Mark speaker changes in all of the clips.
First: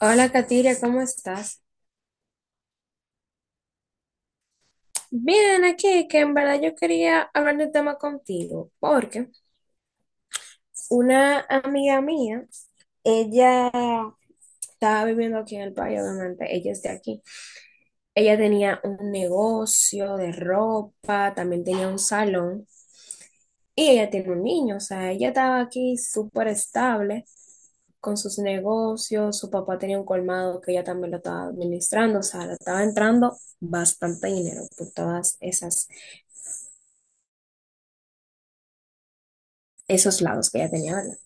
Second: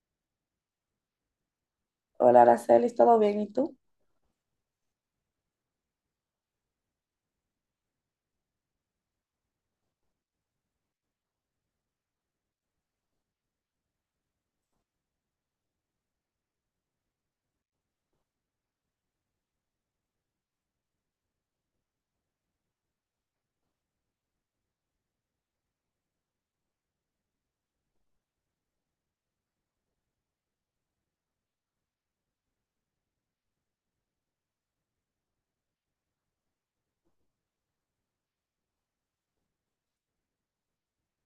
Speaker 1: Hola, Katiria, ¿cómo estás?
Speaker 2: Hola, Araceli, ¿todo bien? ¿Y tú?
Speaker 1: Bien, aquí, que en verdad yo quería hablar de un tema contigo, porque una amiga mía, ella estaba viviendo aquí en el país, obviamente, ella es de aquí. Ella tenía un negocio de ropa, también tenía un salón, y ella tiene un niño, o sea, ella estaba aquí súper estable con sus negocios, su papá tenía un colmado que ella también lo estaba administrando, o sea, le estaba entrando bastante dinero por todas esas esos lados que ella tenía, ¿verdad?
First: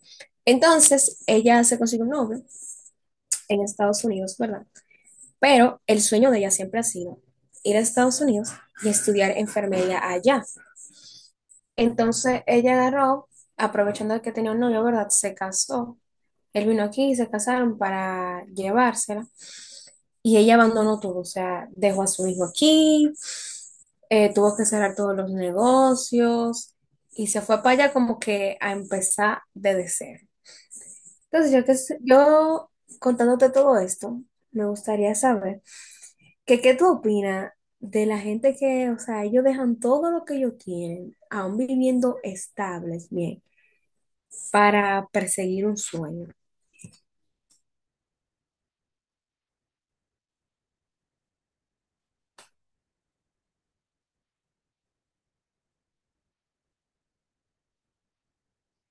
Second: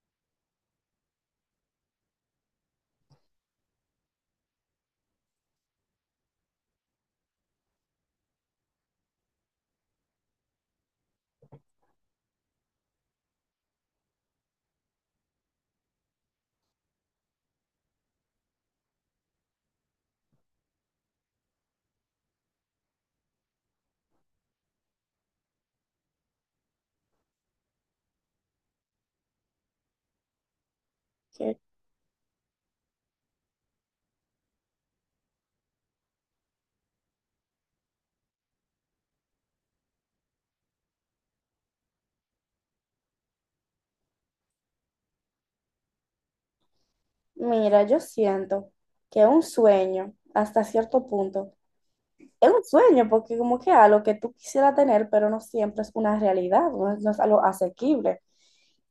Speaker 1: Entonces, ella se consiguió un novio en Estados Unidos, ¿verdad? Pero el sueño de ella siempre ha sido ir a Estados Unidos y estudiar enfermería allá. Entonces, ella agarró, aprovechando que tenía un novio, ¿verdad? Se casó. Él vino aquí y se casaron para llevársela. Y ella abandonó todo, o sea, dejó a su hijo aquí, tuvo que cerrar todos los negocios y se fue para allá como que a empezar desde cero. Entonces,
Speaker 2: ¿Qué?
Speaker 1: yo contándote todo esto, me gustaría saber que qué tú opinas de la gente que, o sea, ellos dejan todo lo que ellos tienen, aún viviendo estables, bien, para perseguir un sueño.
Speaker 2: Mira, yo siento que un sueño, hasta cierto punto, es un sueño porque como que algo que tú quisieras tener, pero no siempre es una realidad, no es algo asequible.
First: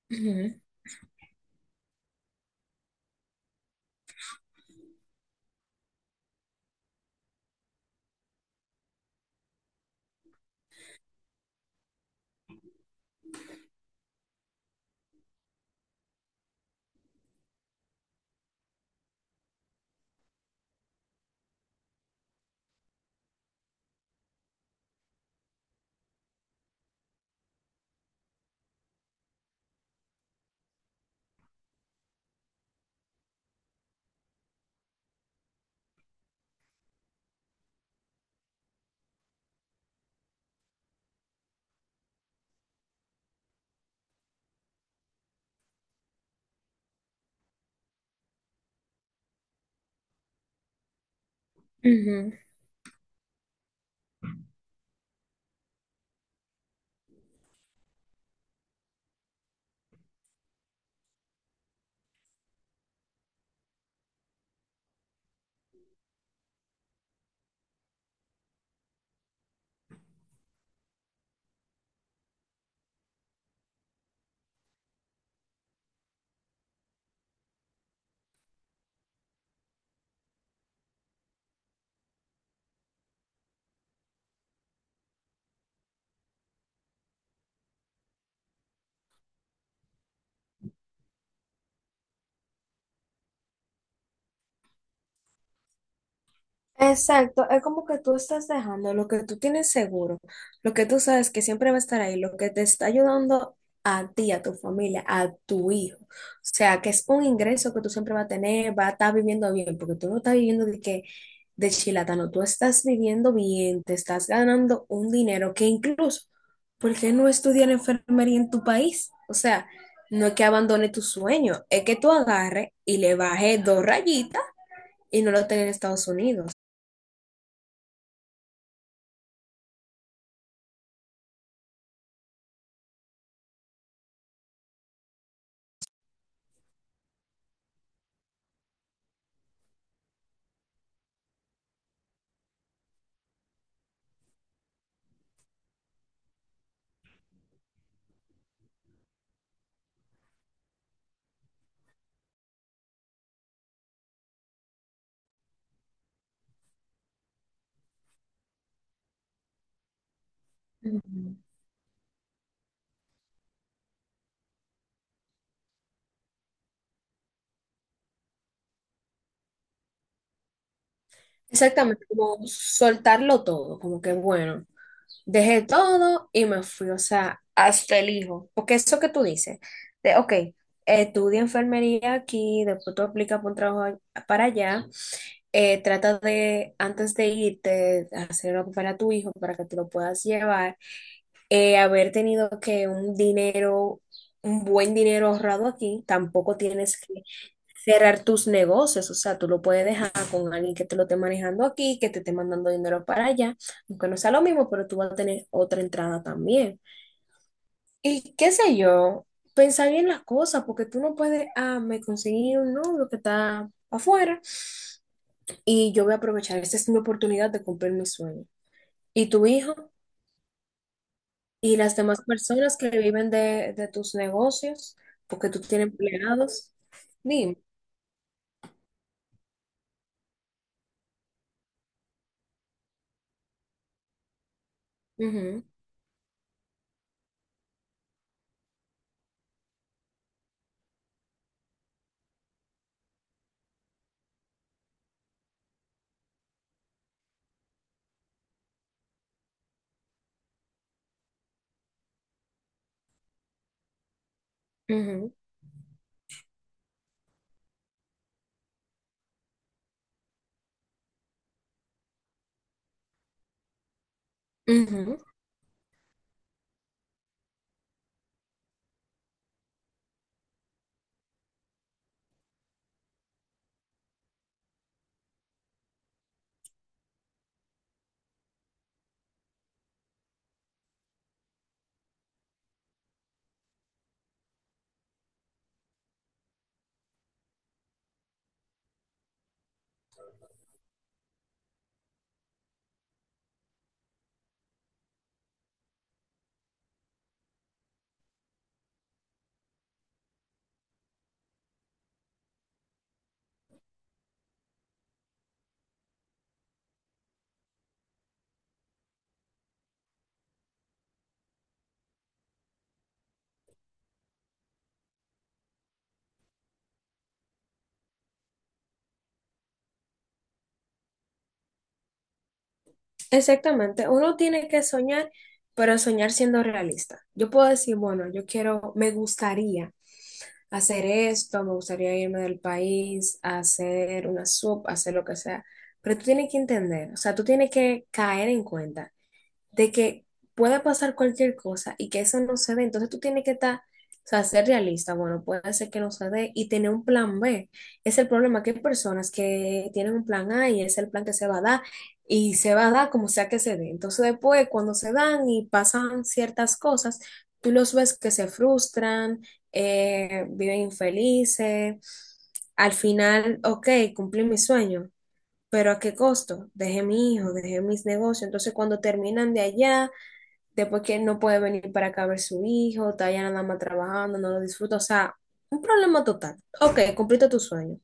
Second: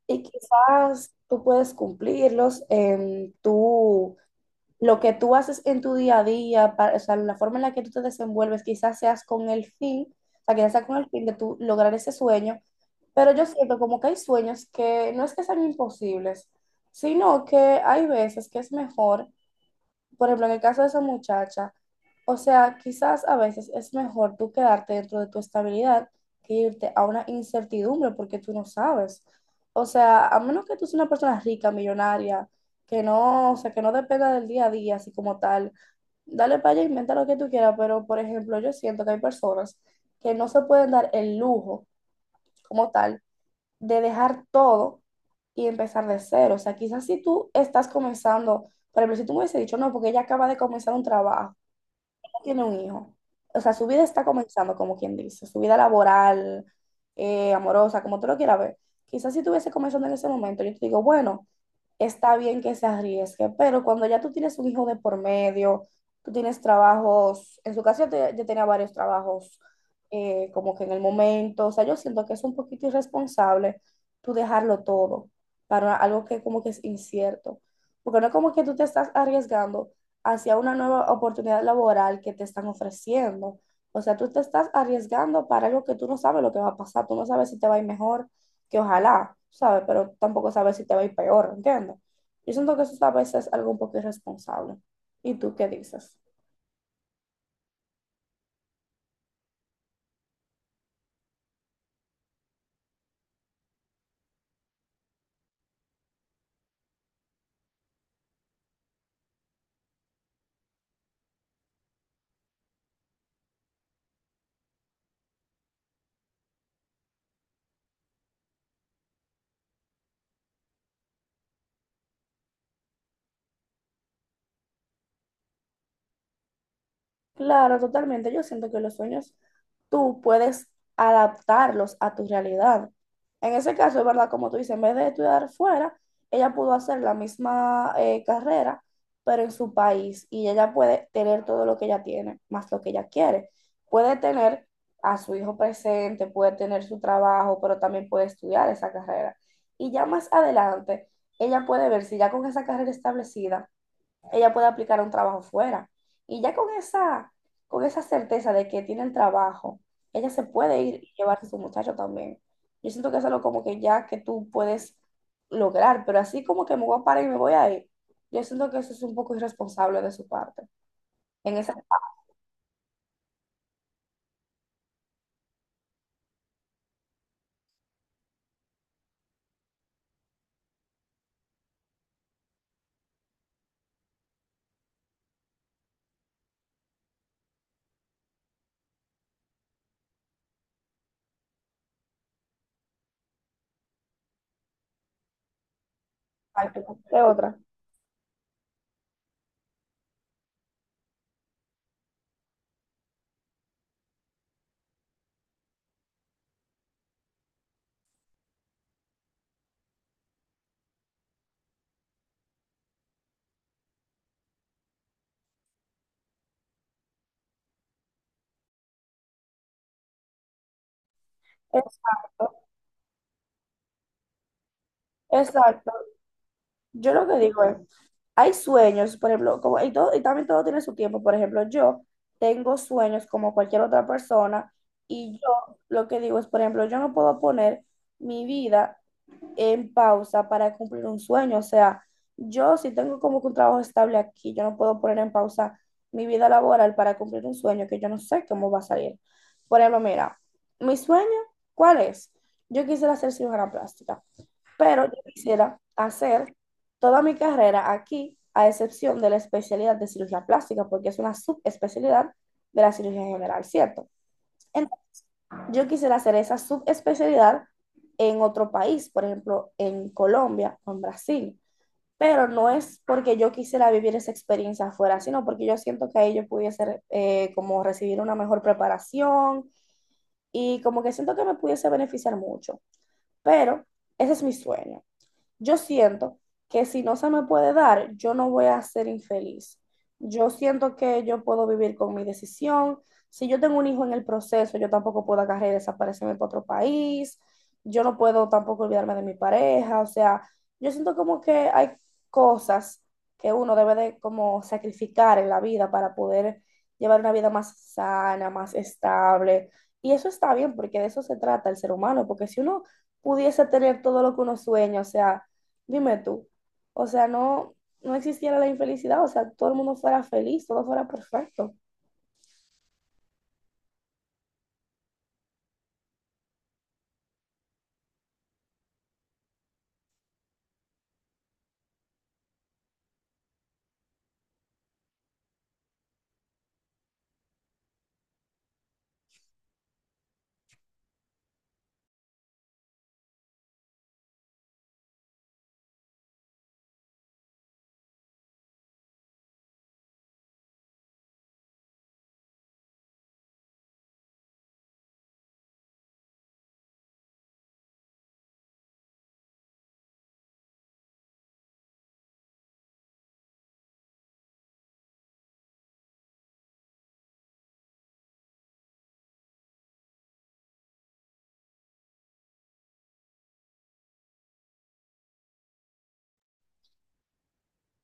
Speaker 2: Y
Speaker 1: Ujú,
Speaker 2: quizás tú puedes cumplirlos, tú lo que tú haces en tu día a día, para, o sea, la forma en la que tú te desenvuelves, quizás seas con el fin, o sea, quizás sea con el fin de tú lograr ese sueño, pero yo siento como que hay sueños que no es que sean imposibles, sino que hay veces que es mejor, por ejemplo, en el caso de esa muchacha, o sea, quizás a veces es mejor tú quedarte dentro de tu estabilidad que irte a una incertidumbre porque tú no sabes. O sea, a menos que tú seas una persona rica, millonaria, que no, o sea, que no dependa del día a día, así como tal, dale para allá, inventa lo que tú quieras, pero por ejemplo, yo siento que hay personas que no se pueden dar el lujo como tal de dejar todo y empezar de cero. O sea, quizás si tú estás comenzando, por ejemplo, si tú me hubiese dicho, no, porque ella acaba de comenzar un trabajo,
Speaker 1: ujú.
Speaker 2: tiene un hijo, o sea, su vida está comenzando, como quien dice, su vida laboral, amorosa, como tú lo quieras ver. Quizás si tuviese comenzando en ese momento, yo te digo, bueno, está bien que se arriesgue, pero cuando ya tú tienes un hijo de por medio, tú tienes trabajos, en su caso yo, yo tenía varios trabajos como que en el momento, o sea, yo siento que es un poquito irresponsable tú dejarlo todo para algo que como que es incierto, porque no es como que tú te estás arriesgando hacia una nueva oportunidad laboral que te están ofreciendo. O sea, tú te estás arriesgando para algo que tú no sabes lo que va a pasar, tú no sabes si te va a ir mejor, que ojalá, ¿sabes? Pero tampoco sabes si te va a ir peor, ¿entiendes? Yo siento que eso a veces es algo un poco irresponsable. ¿Y tú qué dices?
Speaker 1: Exacto, es como que tú estás dejando lo que tú tienes seguro, lo que tú sabes que siempre va a estar ahí, lo que te está ayudando a ti, a tu familia, a tu hijo. O sea, que es un ingreso que tú siempre vas a tener, va a estar viviendo bien, porque tú no estás viviendo de que de chilatano, tú estás viviendo bien, te estás ganando un dinero que incluso, ¿por qué no estudiar enfermería en tu país? O sea, no es que abandone tu sueño, es que tú agarres y le bajes dos rayitas y no lo tengas en Estados Unidos.
Speaker 2: Claro, totalmente. Yo siento que los sueños tú puedes adaptarlos a tu realidad. En ese caso, es verdad, como tú dices, en vez de estudiar fuera, ella pudo hacer la misma carrera, pero en su país, y ella puede tener todo lo que ella tiene, más lo que ella quiere. Puede tener a su hijo presente, puede tener su trabajo, pero también puede estudiar esa carrera. Y ya más adelante, ella puede ver si ya con esa carrera establecida ella puede aplicar a un trabajo fuera. Y ya con esa certeza de que tiene el trabajo, ella se puede ir y
Speaker 1: Ujú.
Speaker 2: llevarse a su muchacho también. Yo siento que es algo como que ya que tú puedes lograr, pero así como que me voy a parar y me voy a ir, yo siento que eso es un poco irresponsable de su parte. En esa
Speaker 1: Exactamente, como soltarlo todo, como que bueno, dejé todo y me fui, o sea, hasta el hijo, porque eso que tú dices, de, ok, estudia enfermería aquí, después tú aplicas por un trabajo para allá, trata de, antes de irte, hacer algo para tu hijo, para que te lo puedas llevar, haber tenido que un dinero, un buen dinero ahorrado aquí, tampoco
Speaker 2: parte,
Speaker 1: tienes
Speaker 2: de
Speaker 1: que
Speaker 2: otra.
Speaker 1: cerrar tus negocios, o sea, tú lo puedes dejar con alguien que te lo esté manejando aquí, que te esté mandando dinero para allá, aunque no sea lo mismo, pero tú vas a tener otra entrada también. Y qué sé yo, pensar bien las cosas, porque tú no puedes, ah, me conseguí un novio que está afuera y yo voy a aprovechar, esta es mi oportunidad de cumplir mi sueño. Y tu hijo y las demás
Speaker 2: Exacto,
Speaker 1: personas que viven de tus negocios, porque tú tienes
Speaker 2: exacto.
Speaker 1: empleados,
Speaker 2: Yo lo que
Speaker 1: dime.
Speaker 2: digo es, hay sueños, por ejemplo, como, y, todo, y también todo tiene su tiempo. Por ejemplo, yo tengo sueños como cualquier otra persona y
Speaker 1: Ujú,
Speaker 2: yo lo que digo es, por ejemplo, yo no puedo poner mi vida en pausa para cumplir un sueño. O sea, yo si tengo como que un trabajo estable aquí, yo no puedo poner en pausa mi vida laboral para cumplir un sueño que yo no sé cómo va a salir. Por ejemplo, mira, mi sueño, ¿cuál es? Yo quisiera ser cirujana plástica, pero yo
Speaker 1: ujú,
Speaker 2: quisiera hacer toda mi carrera aquí, a excepción de la especialidad de cirugía plástica, porque es una subespecialidad de la cirugía general, ¿cierto? Entonces,
Speaker 1: ujú.
Speaker 2: yo quisiera hacer esa subespecialidad en otro país, por ejemplo, en Colombia o en Brasil, pero no es porque yo quisiera vivir esa experiencia afuera, sino porque yo siento que ahí yo pudiese como recibir una mejor preparación y como que siento que me pudiese beneficiar mucho, pero ese es mi sueño. Yo siento que si no se me puede dar, yo no voy a ser infeliz. Yo siento que yo puedo vivir con mi decisión. Si yo tengo un hijo en el proceso, yo tampoco puedo agarrar y desaparecerme para otro país. Yo no puedo tampoco olvidarme de mi pareja. O sea, yo siento como que hay cosas que uno debe de como sacrificar en la vida para poder llevar una vida más sana, más estable. Y eso está bien porque de eso se trata el ser humano, porque si uno pudiese tener todo lo que uno sueña, o sea, dime tú, o sea, no, no existiera la infelicidad, o sea, todo el mundo fuera feliz, todo fuera perfecto.
Speaker 1: Exactamente, uno tiene que soñar, pero soñar siendo realista. Yo puedo decir, bueno, yo quiero, me gustaría hacer esto, me gustaría irme del país, hacer una sub, hacer lo que sea, pero tú tienes que entender, o sea, tú tienes que caer en cuenta de que puede pasar cualquier cosa y que eso no se dé. Entonces tú tienes que estar, o sea, ser realista. Bueno, puede ser que no se dé y tener un plan B. Es el problema que hay personas que tienen un plan A y es el plan que se va a dar y se va a dar como sea que se dé. Entonces después, cuando se dan y pasan ciertas cosas, tú los ves que se frustran, viven infelices. Al final, ok, cumplí mi sueño, pero ¿a qué costo? Dejé mi hijo, dejé mis negocios. Entonces, cuando terminan de allá, después que él no puede venir para acá a ver su hijo, está allá nada más trabajando, no lo disfruta. O sea, un problema total. Ok, cumpliste tu sueño,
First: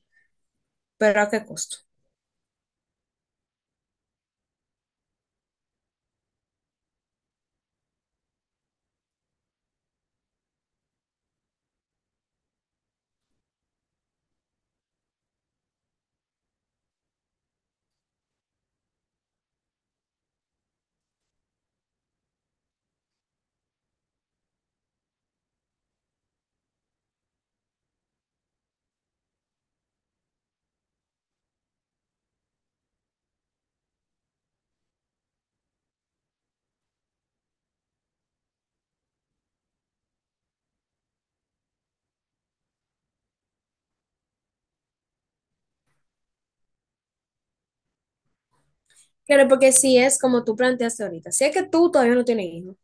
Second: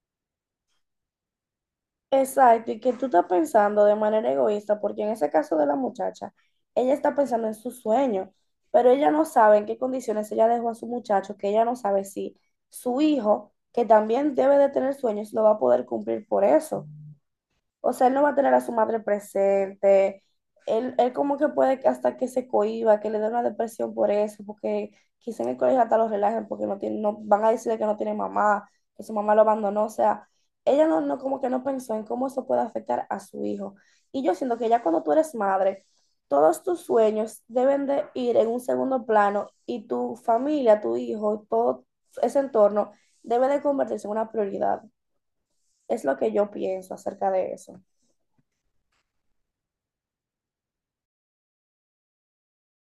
Speaker 1: pero ¿a qué costo?
Speaker 2: Exacto, y que tú estás pensando de manera egoísta, porque en ese caso de la muchacha, ella está pensando en su sueño, pero ella no sabe en qué condiciones ella dejó a su muchacho, que ella no sabe si su hijo, que también debe de tener sueños, lo va a poder cumplir por eso. O sea, él no va a tener a su madre presente. Él como que puede que hasta que se cohiba, que le dé una depresión por eso, porque quizá en el colegio hasta lo relajen porque no tiene, no, van a decir que no tiene mamá, que su mamá lo abandonó. O sea, ella no, no como que no pensó en cómo eso puede afectar a su hijo. Y yo siento que ya cuando tú eres madre, todos tus sueños deben de ir en un segundo plano y tu familia, tu hijo, todo ese entorno debe de convertirse en una prioridad. Es lo que yo pienso acerca de eso.
Speaker 1: Claro, porque si es como tú planteaste ahorita, si es que tú todavía no tienes hijo,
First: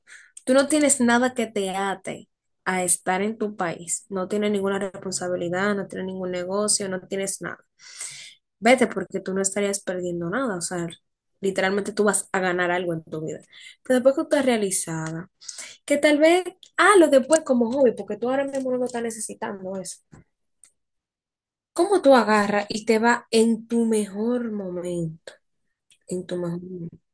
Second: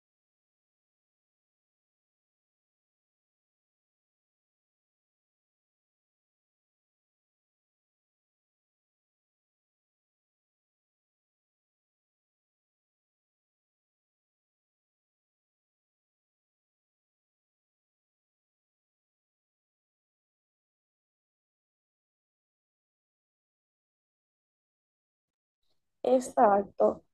Speaker 1: tú no tienes nada que te ate a estar en tu país. No tienes ninguna responsabilidad, no tienes ningún negocio, no tienes nada. Vete porque tú no estarías perdiendo nada. O sea, literalmente tú vas a ganar algo en tu vida. Pero después que tú estás realizada, que tal vez, ah, lo después como hobby, porque tú ahora mismo no lo estás necesitando eso. ¿Cómo tú agarras y te va en tu mejor momento? En tu mejor momento.
Speaker 2: Exacto.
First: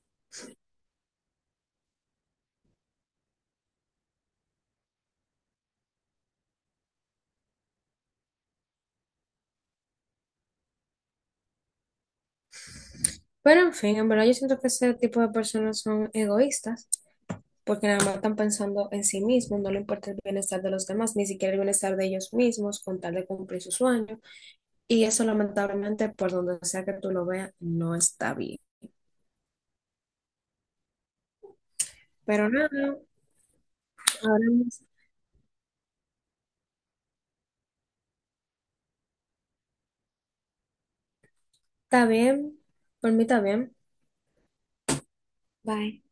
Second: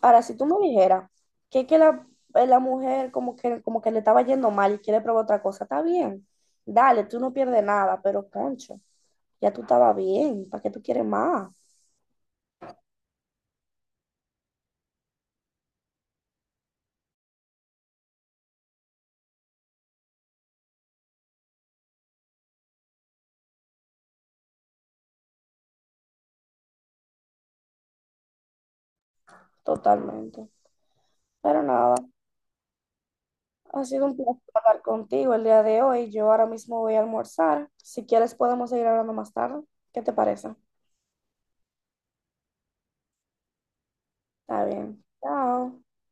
Speaker 2: Ahora, si tú me dijeras que la, la mujer como que le estaba yendo mal y quiere probar otra cosa, está bien. Dale, tú no pierdes nada, pero concho, ya tú estabas bien, ¿para qué tú quieres más?
Speaker 1: Pero en fin, en verdad yo siento que ese tipo de personas son egoístas. Porque nada más están pensando en sí mismos, no le importa el bienestar de los demás, ni siquiera el bienestar de ellos mismos con tal de cumplir sus sueños. Y eso lamentablemente, por donde sea que tú lo veas, no está bien.
Speaker 2: Totalmente. Pero nada,
Speaker 1: Pero nada,
Speaker 2: ha sido un
Speaker 1: ahora
Speaker 2: placer hablar contigo el día de hoy. Yo ahora mismo voy a almorzar. Si quieres podemos seguir hablando más tarde. ¿Qué te parece?
Speaker 1: está bien, por mí está bien.
Speaker 2: Está bien. Chao.
Speaker 1: Bye.